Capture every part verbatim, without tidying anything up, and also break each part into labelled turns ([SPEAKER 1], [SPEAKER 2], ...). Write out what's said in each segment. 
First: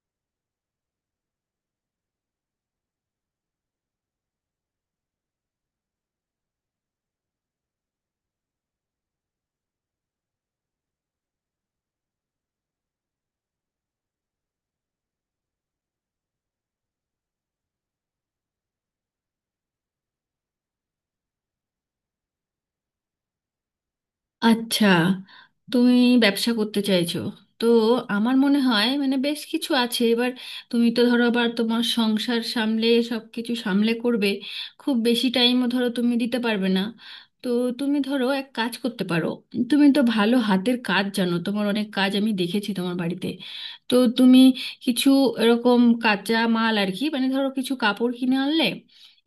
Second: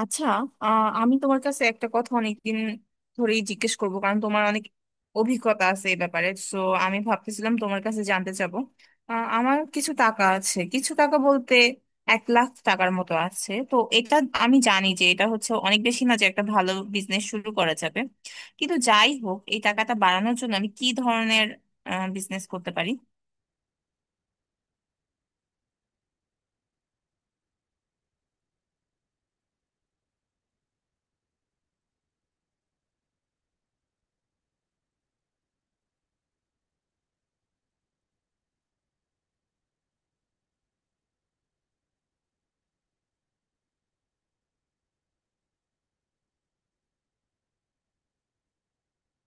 [SPEAKER 1] আচ্ছা। আহ, আমি তোমার কাছে একটা কথা অনেকদিন ধরেই জিজ্ঞেস করব, কারণ তোমার অনেক অভিজ্ঞতা আছে এই ব্যাপারে। সো আমি ভাবতেছিলাম তোমার কাছে জানতে চাবো। আহ, আমার কিছু টাকা আছে, কিছু টাকা বলতে এক লাখ টাকার মতো আছে। তো এটা আমি জানি যে এটা হচ্ছে অনেক বেশি না যে একটা ভালো বিজনেস শুরু করা যাবে, কিন্তু যাই হোক এই টাকাটা বাড়ানোর জন্য আমি কি ধরনের বিজনেস করতে পারি?
[SPEAKER 2] আচ্ছা, তুমি ব্যবসা করতে চাইছো। তো আমার মনে হয় মানে বেশ কিছু আছে এবার। তুমি তো ধরো আবার তোমার সংসার সামলে সব কিছু সামলে করবে, খুব বেশি টাইমও ধরো তুমি দিতে পারবে না। তো তুমি ধরো এক কাজ করতে পারো। তুমি তো ভালো হাতের কাজ জানো, তোমার অনেক কাজ আমি দেখেছি তোমার বাড়িতে। তো তুমি কিছু এরকম কাঁচা মাল আর কি, মানে ধরো কিছু কাপড় কিনে আনলে,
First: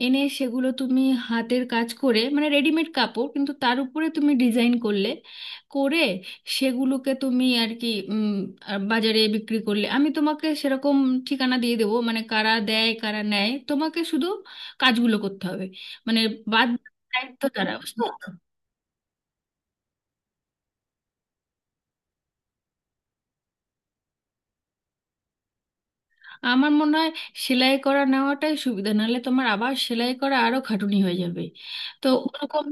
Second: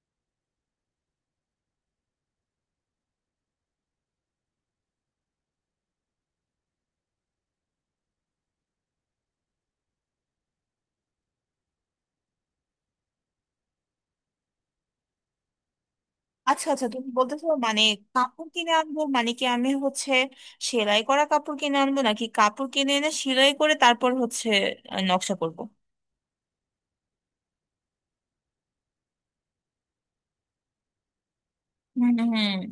[SPEAKER 2] এনে সেগুলো তুমি হাতের কাজ করে, মানে রেডিমেড কাপড় কিন্তু তার উপরে তুমি ডিজাইন করলে, করে সেগুলোকে তুমি আর কি উম, আর বাজারে বিক্রি করলে, আমি তোমাকে সেরকম ঠিকানা দিয়ে দেবো, মানে কারা দেয় কারা নেয়। তোমাকে শুধু কাজগুলো করতে হবে, মানে বাদ
[SPEAKER 1] আচ্ছা আচ্ছা, তুমি
[SPEAKER 2] দায়িত্ব
[SPEAKER 1] বলতেছো
[SPEAKER 2] তারা
[SPEAKER 1] মানে
[SPEAKER 2] বুঝলে।
[SPEAKER 1] কাপড় কিনে আনবো মানে কি, আমি হচ্ছে সেলাই করা কাপড় কিনে আনবো নাকি কাপড় কিনে এনে সেলাই করে তারপর হচ্ছে আহ, নকশা করব?
[SPEAKER 2] আমার মনে হয় সেলাই করা নেওয়াটাই সুবিধা, নাহলে তোমার আবার সেলাই করা আরো খাটুনি হয়ে যাবে।
[SPEAKER 1] হুম
[SPEAKER 2] তো
[SPEAKER 1] হুম।
[SPEAKER 2] ওরকম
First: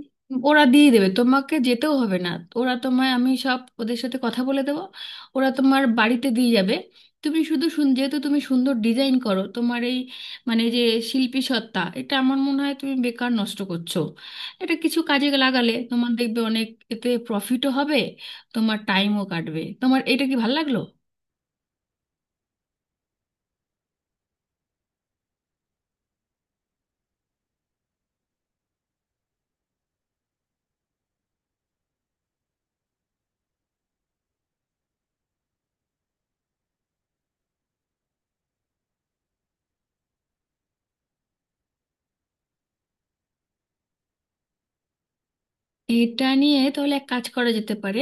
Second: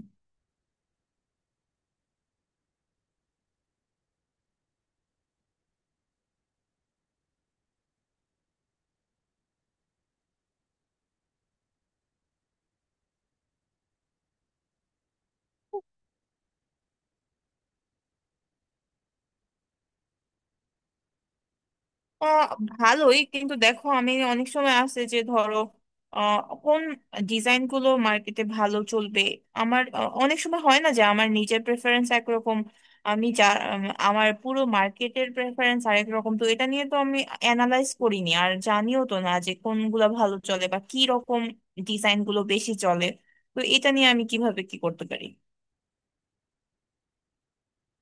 [SPEAKER 2] ওরা দিয়ে দেবে, তোমাকে যেতেও হবে না। ওরা তোমায়, আমি সব ওদের সাথে কথা বলে দেবো, ওরা তোমার বাড়িতে দিয়ে যাবে। তুমি শুধু শুন, যেহেতু তুমি সুন্দর ডিজাইন করো, তোমার এই মানে যে শিল্পী সত্তা, এটা আমার মনে হয় তুমি বেকার নষ্ট করছো। এটা কিছু কাজে লাগালে তোমার দেখবে অনেক, এতে প্রফিটও হবে, তোমার টাইমও কাটবে। তোমার এটা কি ভালো লাগলো?
[SPEAKER 1] আহ ভালোই, কিন্তু দেখো আমি অনেক সময় আছে যে ধরো আহ কোন ডিজাইন গুলো মার্কেটে ভালো চলবে। আমার আহ, অনেক সময় হয় না যে আমার নিজের প্রেফারেন্স একরকম, আমি যা উম, আমার পুরো মার্কেটের প্রেফারেন্স আরেক রকম। তো এটা নিয়ে তো আমি অ্যানালাইজ করিনি, আর জানিও তো না যে কোনগুলো ভালো চলে বা কি রকম ডিজাইন গুলো বেশি চলে। তো এটা নিয়ে আমি কিভাবে কি করতে পারি?
[SPEAKER 2] এটা নিয়ে তাহলে এক কাজ করা যেতে পারে,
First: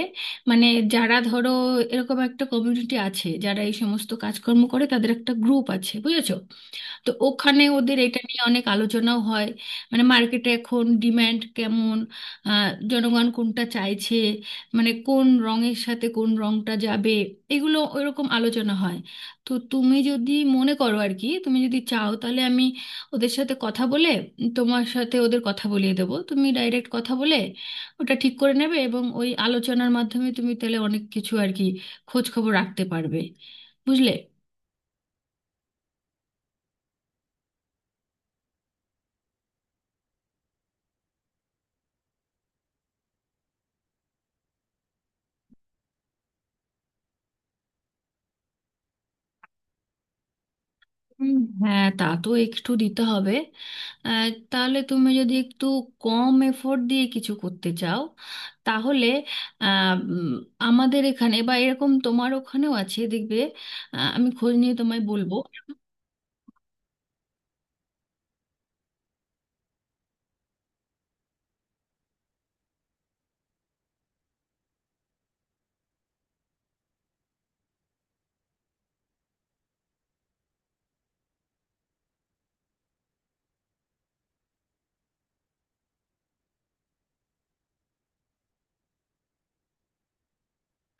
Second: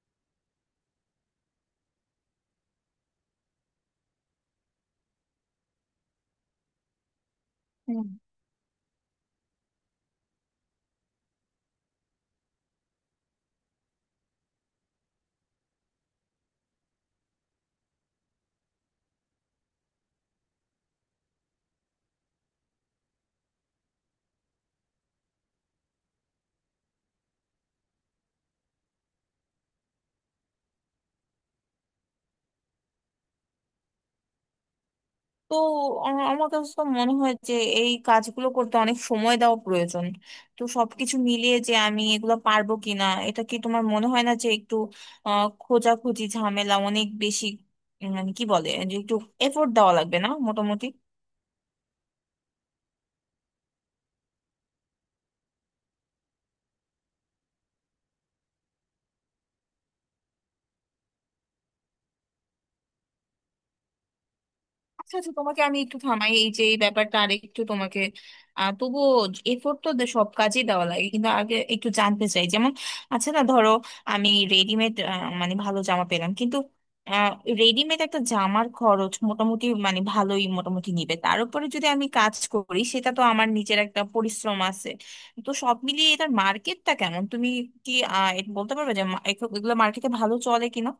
[SPEAKER 2] মানে যারা ধরো এরকম একটা কমিউনিটি আছে যারা এই সমস্ত কাজকর্ম করে, তাদের একটা গ্রুপ আছে, বুঝেছো? তো ওখানে ওদের এটা নিয়ে অনেক আলোচনাও হয়, মানে মার্কেটে এখন ডিম্যান্ড কেমন, আহ, জনগণ কোনটা চাইছে, মানে কোন রঙের সাথে কোন রঙটা যাবে, এগুলো ওইরকম আলোচনা হয়। তো তুমি যদি মনে করো আর কি, তুমি যদি চাও তাহলে আমি ওদের সাথে কথা বলে তোমার সাথে ওদের কথা বলিয়ে দেবো, তুমি ডাইরেক্ট কথা বলে ওটা ঠিক করে নেবে, এবং ওই আলোচনার মাধ্যমে তুমি তাহলে অনেক কিছু আর কি খোঁজ খবর রাখতে পারবে, বুঝলে?
[SPEAKER 1] তো আ- আমার কাছে তো মনে হয় যে এই কাজগুলো করতে অনেক সময় দেওয়া প্রয়োজন। তো সবকিছু মিলিয়ে যে আমি এগুলো পারবো কিনা, এটা কি তোমার মনে হয় না যে একটু আহ খোঁজাখুঁজি ঝামেলা অনেক বেশি? উম, মানে কি বলে যে একটু এফোর্ট দেওয়া লাগবে না মোটামুটি?
[SPEAKER 2] উম, হ্যাঁ, তা তো একটু দিতে হবে। আহ, তাহলে তুমি যদি একটু কম এফোর্ট দিয়ে কিছু করতে চাও, তাহলে আহ, উম, আমাদের এখানে বা এরকম তোমার ওখানেও আছে দেখবে। আহ, আমি খোঁজ নিয়ে তোমায়
[SPEAKER 1] আচ্ছা আচ্ছা,
[SPEAKER 2] বলবো।
[SPEAKER 1] তোমাকে আমি একটু থামাই। এই যে এই ব্যাপারটা আরেকটু তোমাকে, আহ তবুও এফোর্ট তো দে- সব কাজেই দেওয়া লাগে। কিন্তু আগে একটু জানতে চাই, যেমন আচ্ছা না ধরো আমি রেডিমেড মানে ভালো জামা পেলাম, কিন্তু রেডিমেড একটা জামার খরচ মোটামুটি মানে ভালোই মোটামুটি নিবে, তার উপরে যদি আমি কাজ করি সেটা তো আমার নিজের একটা পরিশ্রম আছে। তো সব মিলিয়ে এটার মার্কেটটা কেমন? তুমি কি আহ এটা বলতে পারবে যে মা- এগুলো মার্কেটে ভালো চলে কিনা?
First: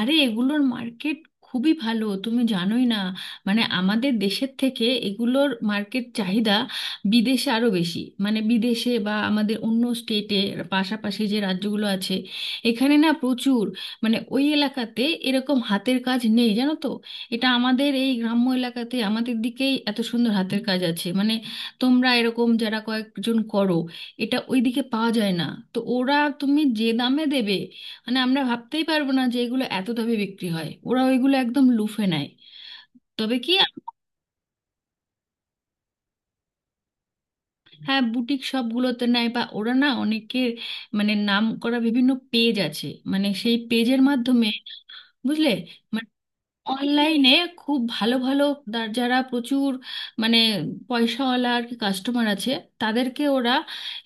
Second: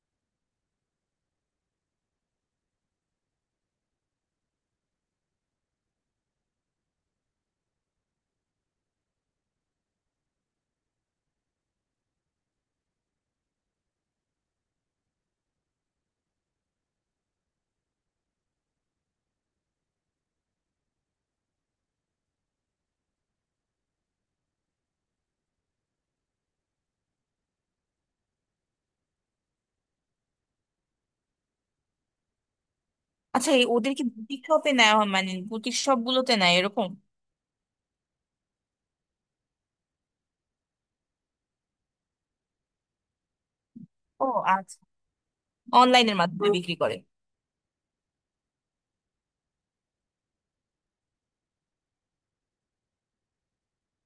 [SPEAKER 2] আরে এগুলোর মার্কেট খুবই ভালো, তুমি জানোই না। মানে আমাদের দেশের থেকে এগুলোর মার্কেট চাহিদা বিদেশে আরো বেশি, মানে বিদেশে বা আমাদের অন্য স্টেটে, পাশাপাশি যে রাজ্যগুলো আছে এখানে না প্রচুর, মানে ওই এলাকাতে এরকম হাতের কাজ নেই, জানো তো। এটা আমাদের এই গ্রাম্য এলাকাতে আমাদের দিকেই এত সুন্দর হাতের কাজ আছে, মানে তোমরা এরকম যারা কয়েকজন করো, এটা ওইদিকে পাওয়া যায় না। তো ওরা তুমি যে দামে দেবে, মানে আমরা ভাবতেই পারবো না যে এগুলো এত দামে বিক্রি হয়, ওরা ওইগুলো একদম লুফে নেয়। তবে
[SPEAKER 1] আচ্ছা,
[SPEAKER 2] কি,
[SPEAKER 1] এই ওদের কি বুটিক শপে নেওয়া হয়, মানে বুটিক শপ গুলোতে নেয় এরকম?
[SPEAKER 2] হ্যাঁ বুটিক শপগুলোতে নেয় বা ওরা না অনেকের, মানে নাম করা বিভিন্ন পেজ আছে, মানে সেই পেজের
[SPEAKER 1] ও
[SPEAKER 2] মাধ্যমে,
[SPEAKER 1] আচ্ছা,
[SPEAKER 2] বুঝলে? মানে
[SPEAKER 1] অনলাইনের মাধ্যমে বিক্রি করে।
[SPEAKER 2] অনলাইনে খুব ভালো ভালো দা- যারা প্রচুর, মানে পয়সাওয়ালা আর কি কাস্টমার আছে, তাদেরকে ওরা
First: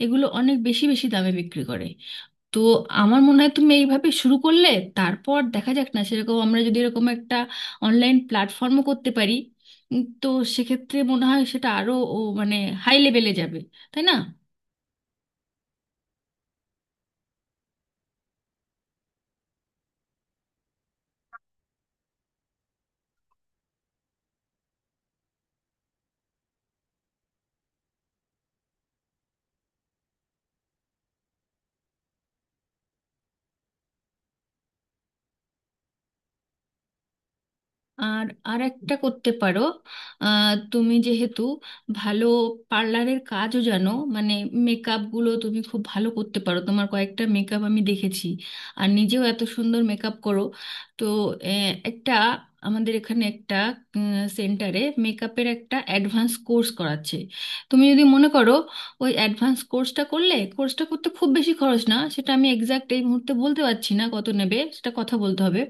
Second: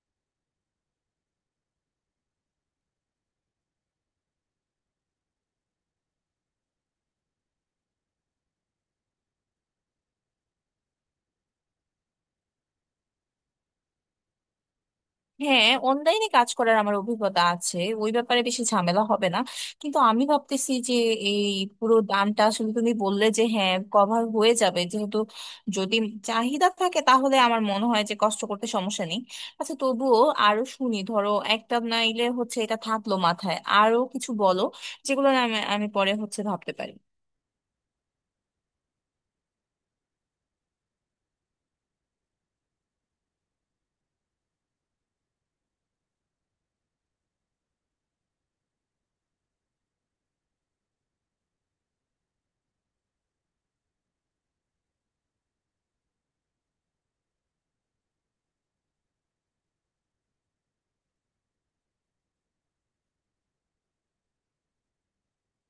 [SPEAKER 2] এগুলো অনেক বেশি বেশি দামে বিক্রি করে। তো আমার মনে হয় তুমি এইভাবে শুরু করলে, তারপর দেখা যাক না, সেরকম আমরা যদি এরকম একটা অনলাইন প্ল্যাটফর্মও করতে পারি, উম, তো সেক্ষেত্রে মনে হয় সেটা আরো ও মানে হাই লেভেলে যাবে, তাই না?
[SPEAKER 1] হ্যাঁ, অনলাইনে কাজ করার আমার অভিজ্ঞতা আছে, ওই ব্যাপারে বেশি ঝামেলা হবে না। কিন্তু আমি ভাবতেছি যে এই পুরো দামটা আসলে তুমি বললে যে হ্যাঁ কভার হয়ে যাবে যেহেতু, যদি চাহিদা থাকে তাহলে আমার মনে হয় যে কষ্ট করতে সমস্যা নেই। আচ্ছা তবুও আরো শুনি, ধরো একটা নাইলে হচ্ছে এটা থাকলো মাথায়, আরো কিছু বলো যেগুলো না আমি আমি পরে হচ্ছে ভাবতে পারি।
[SPEAKER 2] আর আর একটা করতে পারো, আহ, তুমি যেহেতু ভালো পার্লারের কাজও জানো, মানে মেকআপগুলো তুমি খুব ভালো করতে পারো, তোমার কয়েকটা মেকআপ আমি দেখেছি, আর নিজেও এত সুন্দর মেকআপ করো। তো আহ, একটা আমাদের এখানে একটা সেন্টারে মেকআপের একটা অ্যাডভান্স কোর্স করাচ্ছে। তুমি যদি মনে করো ওই অ্যাডভান্স কোর্সটা করলে, কোর্সটা করতে খুব বেশি খরচ না, সেটা আমি এক্সাক্ট এই মুহূর্তে বলতে পারছি না কত নেবে, সেটা কথা বলতে হবে।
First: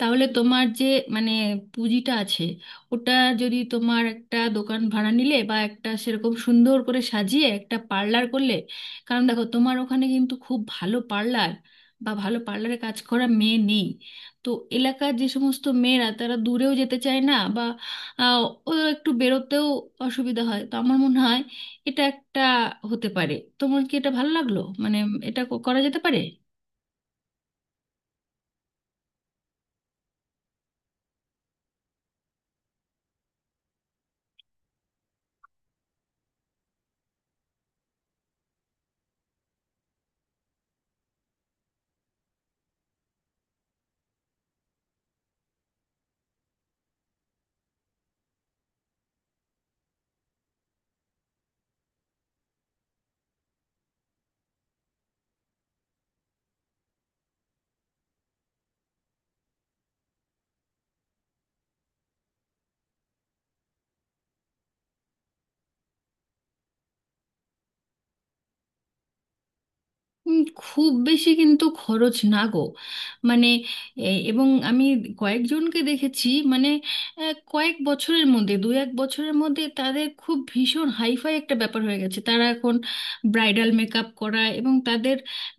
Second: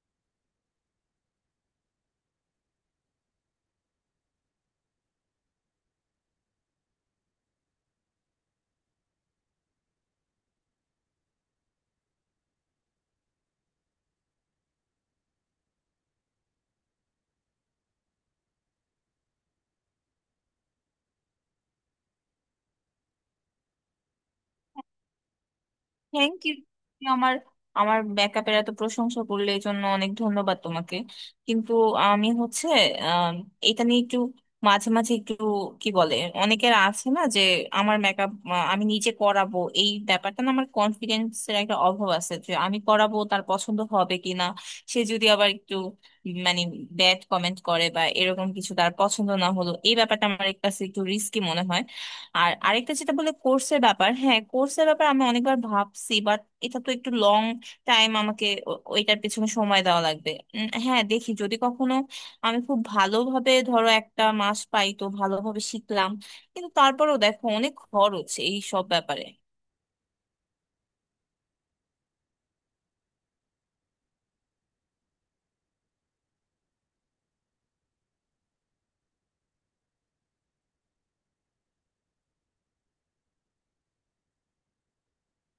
[SPEAKER 2] তাহলে তোমার যে মানে পুঁজিটা আছে ওটা, যদি তোমার একটা দোকান ভাড়া নিলে বা একটা সেরকম সুন্দর করে সাজিয়ে একটা পার্লার করলে, কারণ দেখো তোমার ওখানে কিন্তু খুব ভালো পার্লার বা ভালো পার্লারে কাজ করা মেয়ে নেই। তো এলাকার যে সমস্ত মেয়েরা তারা দূরেও যেতে চায় না, বা আহ, ও একটু বেরোতেও অসুবিধা হয়। তো আমার মনে হয় এটা একটা হতে পারে। তোমার কি এটা ভালো লাগলো, মানে এটা ক- করা যেতে পারে?
[SPEAKER 1] Thank you. আমার আমার ব্যাকআপের এত প্রশংসা করলে, এই জন্য অনেক ধন্যবাদ তোমাকে। কিন্তু আমি হচ্ছে আম, এটা নিয়ে একটু মাঝে মাঝে একটু কি বলে, অনেকের আছে না যে আমার মেকআপ আমি নিজে করাবো, এই ব্যাপারটা না আমার কনফিডেন্সের একটা অভাব আছে যে আমি করাবো তার পছন্দ হবে কিনা। সে যদি আবার একটু মানে ব্যাড কমেন্ট করে বা এরকম কিছু, তার পছন্দ না হলো, এই ব্যাপারটা আমার কাছে একটু রিস্কি মনে হয়। আর আরেকটা যেটা বলে কোর্সের ব্যাপার, হ্যাঁ কোর্সের ব্যাপার আমি অনেকবার ভাবছি, বাট এটা তো একটু লং টাইম, আমাকে ও- ওইটার পেছনে সময় দেওয়া লাগবে। উম, হ্যাঁ, দেখি যদি কখনো আমি খুব ভালোভাবে ধরো একটা মাস পাই তো ভালোভাবে শিখলাম, কিন্তু তারপরেও দেখো অনেক খরচ এই সব ব্যাপারে।
[SPEAKER 2] উম, খুব বেশি কিন্তু খরচ না গো, মানে এ- এবং আমি কয়েকজনকে দেখেছি, মানে আহ, কয়েক বছরের মধ্যে দু এক বছরের মধ্যে তাদের খুব ভীষণ হাইফাই একটা ব্যাপার হয়ে গেছে, তারা এখন ব্রাইডাল মেকআপ করা, এবং তাদের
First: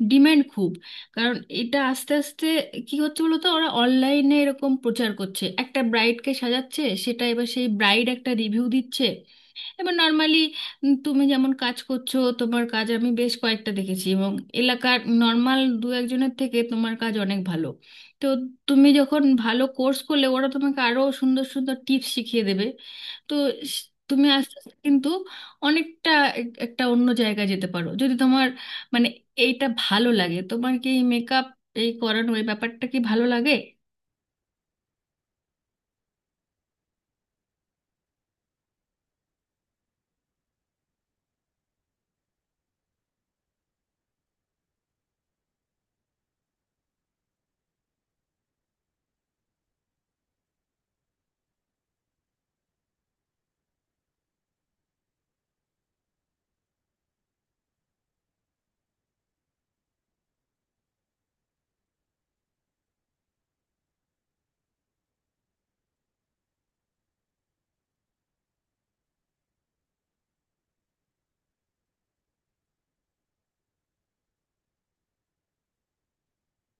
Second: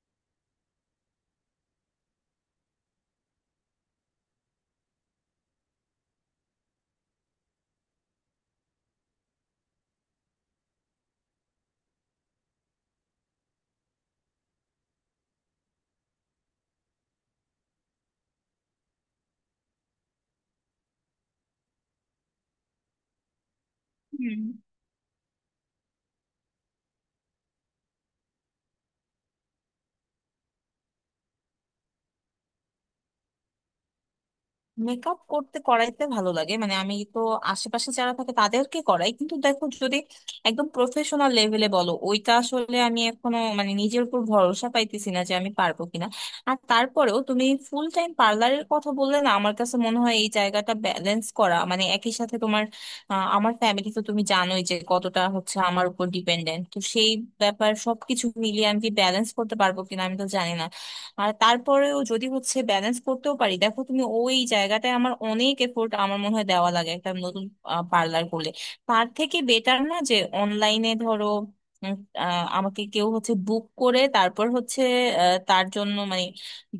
[SPEAKER 2] ডিম্যান্ড খুব, কারণ এটা আস্তে আস্তে কি হচ্ছে বলো তো, ওরা অনলাইনে এরকম প্রচার করছে, একটা ব্রাইডকে সাজাচ্ছে, সেটা এবার সেই ব্রাইড একটা রিভিউ দিচ্ছে। এবার নর্মালি তুমি যেমন কাজ করছো, তোমার কাজ আমি বেশ কয়েকটা দেখেছি, এবং এলাকার নর্মাল দু একজনের থেকে তোমার কাজ অনেক ভালো। তো তুমি যখন ভালো কোর্স করলে, ওরা তোমাকে আরো সুন্দর সুন্দর টিপস শিখিয়ে দেবে। তো স- তুমি
[SPEAKER 1] হুম।
[SPEAKER 2] আস্তে আস্তে কিন্তু অনেকটা এক- একটা অন্য জায়গায় যেতে পারো, যদি তোমার মানে এইটা ভালো লাগে। তোমার কি মেকআপ, এই makeup, এই করানো, এই ব্যাপারটা কি ভালো লাগে?
[SPEAKER 1] মেকআপ করতে করাইতে ভালো লাগে, মানে আমি তো আশেপাশে যারা থাকে তাদেরকে করাই, কিন্তু দেখো যদি একদম প্রফেশনাল লেভেলে বলো ওইটা আসলে আমি এখনো মানে নিজের উপর ভরসা পাইতেছি না যে আমি পারবো কিনা। আর তারপরেও তুমি ফুল টাইম পার্লারের কথা বললে না, আমার কাছে মনে হয় এই জায়গাটা ব্যালেন্স করা, মানে একই সাথে তোমার আহ, আমার ফ্যামিলি তো তুমি জানোই যে কতটা হচ্ছে আমার উপর ডিপেন্ডেন্ট, তো সেই ব্যাপার সবকিছু মিলিয়ে আমি কি ব্যালেন্স করতে পারবো কিনা আমি তো জানি না। আর তারপরেও যদি হচ্ছে ব্যালেন্স করতেও পারি, দেখো তুমি ওই জায়গাটায় আমার অনেক এফোর্ট আমার মনে হয় দেওয়া লাগে একটা নতুন পার্লার করলে। তার থেকে বেটার না যে অনলাইনে ধরো উম, আহ, আমাকে কেউ হচ্ছে বুক করে, তারপর হচ্ছে আহ, তার জন্য মানে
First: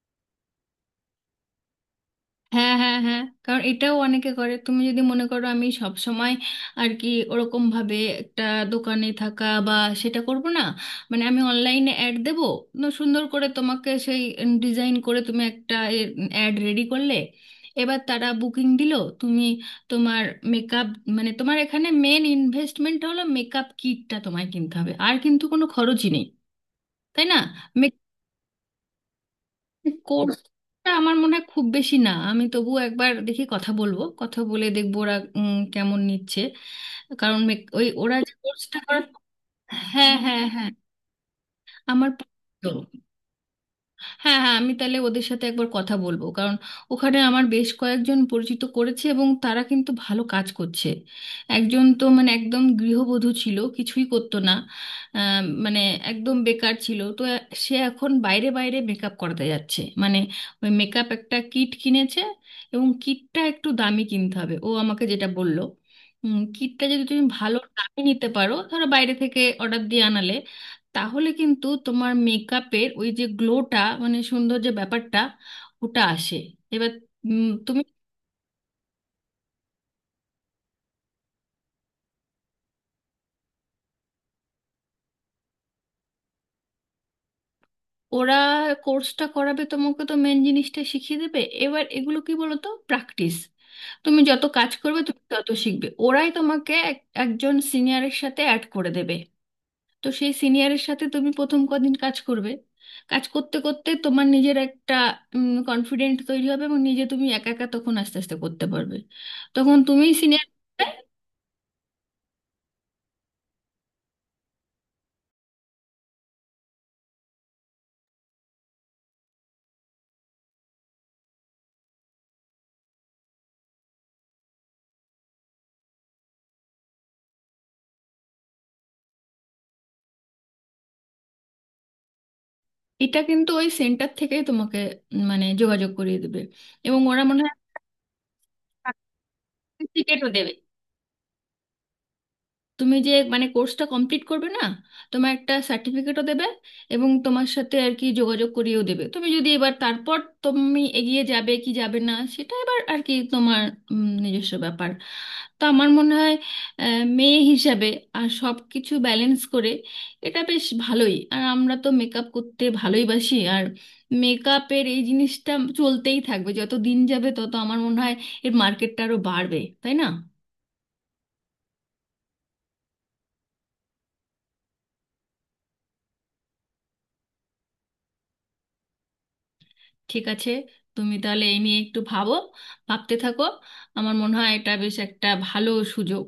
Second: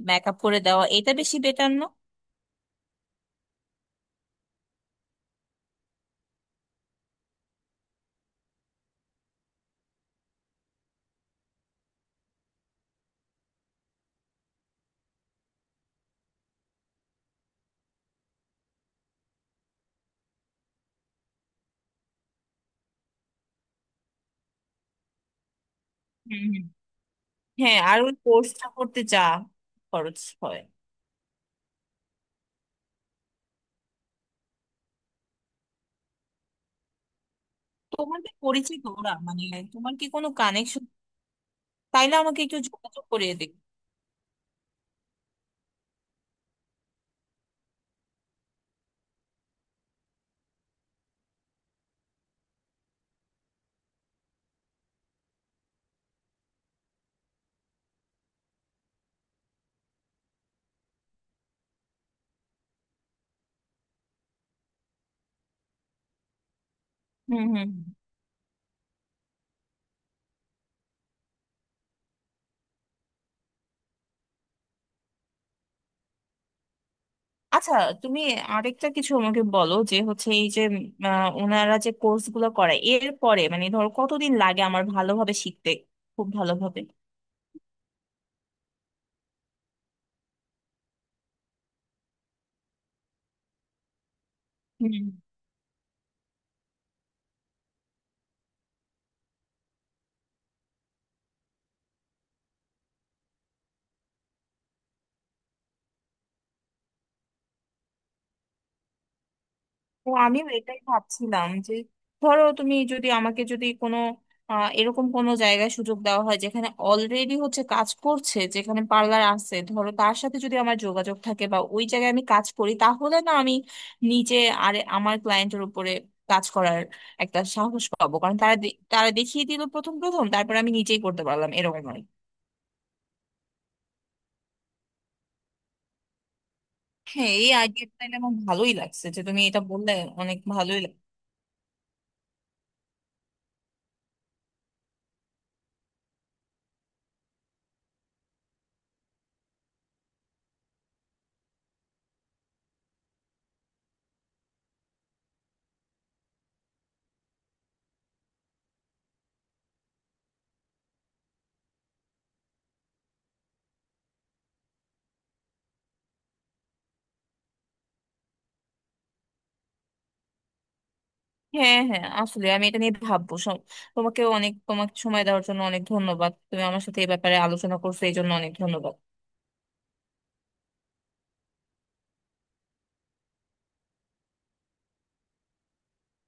[SPEAKER 1] মেকআপ করে দেওয়া, এটা বেশি বেটার না?
[SPEAKER 2] হ্যাঁ, হ্যাঁ, হ্যাঁ, কারণ এটাও অনেকে করে। তুমি যদি মনে করো আমি সব সময় আর কি ওরকম ভাবে একটা দোকানে থাকা বা সেটা করব না, মানে আমি অনলাইনে অ্যাড দেবো, ন সুন্দর করে তোমাকে সেই ডিজাইন করে তুমি একটা অ্যাড রেডি করলে, এবার তারা বুকিং দিল, তুমি তোমার মেকআপ, মানে তোমার এখানে মেন ইনভেস্টমেন্ট হলো মেকআপ কিটটা তোমায় কিনতে হবে, আর কিন্তু কোনো খরচই নেই,
[SPEAKER 1] হুম হুম।
[SPEAKER 2] তাই না?
[SPEAKER 1] হ্যাঁ, আর ওই কোর্সটা করতে যা খরচ হয়?
[SPEAKER 2] কোর্সটা আমার মনে হয় খুব বেশি না, আমি তবু একবার দেখি, কথা বলবো, কথা বলে দেখবো ওরা উম, কেমন নিচ্ছে, কারণ মেক- ওই ওরা
[SPEAKER 1] তোমার কি
[SPEAKER 2] যে কোর্সটা
[SPEAKER 1] পরিচিত
[SPEAKER 2] করে।
[SPEAKER 1] ওরা মানে, তোমার কি
[SPEAKER 2] হ্যাঁ,
[SPEAKER 1] কোনো
[SPEAKER 2] হ্যাঁ, হ্যাঁ,
[SPEAKER 1] কানেকশন?
[SPEAKER 2] আমার
[SPEAKER 1] তাইলে আমাকে একটু
[SPEAKER 2] পছন্দ।
[SPEAKER 1] যোগাযোগ করিয়ে দিবে?
[SPEAKER 2] হ্যাঁ, হ্যাঁ, আমি তাহলে ওদের সাথে একবার কথা বলবো, কারণ ওখানে আমার বেশ কয়েকজন পরিচিত করেছে এবং তারা কিন্তু ভালো কাজ করছে। একজন তো মানে একদম গৃহবধূ ছিল, কিছুই করতো না, আম, মানে একদম বেকার ছিল। তো এ- সে এখন বাইরে বাইরে মেকআপ করাতে যাচ্ছে, মানে ওই মেকআপ একটা কিট কিনেছে, এবং কিটটা একটু দামি কিনতে হবে ও আমাকে যেটা বললো। কিটটা যদি তুমি
[SPEAKER 1] হুম হুম
[SPEAKER 2] ভালো
[SPEAKER 1] হুম।
[SPEAKER 2] দামে নিতে পারো, ধরো বাইরে থেকে অর্ডার দিয়ে আনালে, তাহলে কিন্তু তোমার মেকআপের ওই যে গ্লোটা, মানে সুন্দর যে ব্যাপারটা ওটা আসে। এবার উম,
[SPEAKER 1] আচ্ছা,
[SPEAKER 2] তুমি
[SPEAKER 1] তুমি আরেকটা কিছু আমাকে বলো, যে হচ্ছে এই যে উম, আহ, ওনারা যে কোর্স গুলো করায় এর পরে মানে ধরো কতদিন লাগে আমার ভালোভাবে শিখতে, খুব ভালোভাবে?
[SPEAKER 2] ওরা কোর্সটা করাবে, তোমাকে তো মেন জিনিসটা শিখিয়ে দেবে। এবার এগুলো কি বলো তো, প্র্যাকটিস, তুমি যত কাজ করবে তুমি তত শিখবে। ওরাই তোমাকে এক- একজন সিনিয়রের সাথে অ্যাড করে দেবে। তো সেই সিনিয়রের সাথে তুমি প্রথম কদিন কাজ করবে, কাজ করতে করতে তোমার নিজের একটা কনফিডেন্ট তৈরি হবে, এবং নিজে তুমি একা একা তখন আস্তে আস্তে করতে পারবে, তখন তুমি
[SPEAKER 1] তো আমি
[SPEAKER 2] সিনিয়র।
[SPEAKER 1] এটাই ভাবছিলাম যে ধরো তুমি যদি আমাকে যদি কোনো আহ, এরকম কোনো জায়গায় সুযোগ দেওয়া হয় যেখানে অলরেডি হচ্ছে কাজ করছে, যেখানে পার্লার আছে, ধরো তার সাথে যদি আমার যোগাযোগ থাকে বা ওই জায়গায় আমি কাজ করি তাহলে না আমি নিজে আর আমার ক্লায়েন্টের উপরে কাজ করার একটা সাহস পাবো, কারণ তারা দে- তারা দেখিয়ে দিল প্রথম প্রথম, তারপর আমি নিজেই করতে পারলাম এরকম নয়।
[SPEAKER 2] এটা কিন্তু ওই সেন্টার থেকেই তোমাকে উম, মানে যোগাযোগ করিয়ে দেবে, এবং ওরা
[SPEAKER 1] হ্যাঁ,
[SPEAKER 2] মনে
[SPEAKER 1] এই
[SPEAKER 2] হয়
[SPEAKER 1] আইডিয়াটা আমার ভালোই লাগছে যে তুমি এটা বললে,
[SPEAKER 2] টিকিটও
[SPEAKER 1] অনেক
[SPEAKER 2] দেবে।
[SPEAKER 1] ভালোই লাগছে।
[SPEAKER 2] তুমি যে মানে কোর্সটা কমপ্লিট করবে না, তোমার একটা সার্টিফিকেটও দেবে, এবং তোমার সাথে আর কি যোগাযোগ করিয়েও দেবে। তুমি যদি এবার তারপর তুমি এগিয়ে যাবে কি যাবে না, সেটা এবার আর কি তোমার উম, নিজস্ব ব্যাপার। তো আমার মনে হয় আহ, মেয়ে হিসাবে আর সব কিছু ব্যালেন্স করে এটা বেশ ভালোই, আর আমরা তো মেকআপ করতে ভালোইবাসি, আর মেকআপের এই জিনিসটা চলতেই থাকবে। যত দিন যাবে তত আমার মনে হয় এর মার্কেটটা আরো বাড়বে, তাই না?
[SPEAKER 1] হ্যাঁ হ্যাঁ, আসলে আমি এটা নিয়ে ভাববো সব। তোমাকেও অনেক, তোমাকে সময় দেওয়ার জন্য অনেক ধন্যবাদ। তুমি আমার সাথে এই ব্যাপারে আলোচনা করছো এই জন্য অনেক ধন্যবাদ।
[SPEAKER 2] ঠিক আছে, তুমি তাহলে এই নিয়ে একটু ভাবো, ভাবতে থাকো, আমার মনে হয় এটা বেশ একটা ভালো সুযোগ।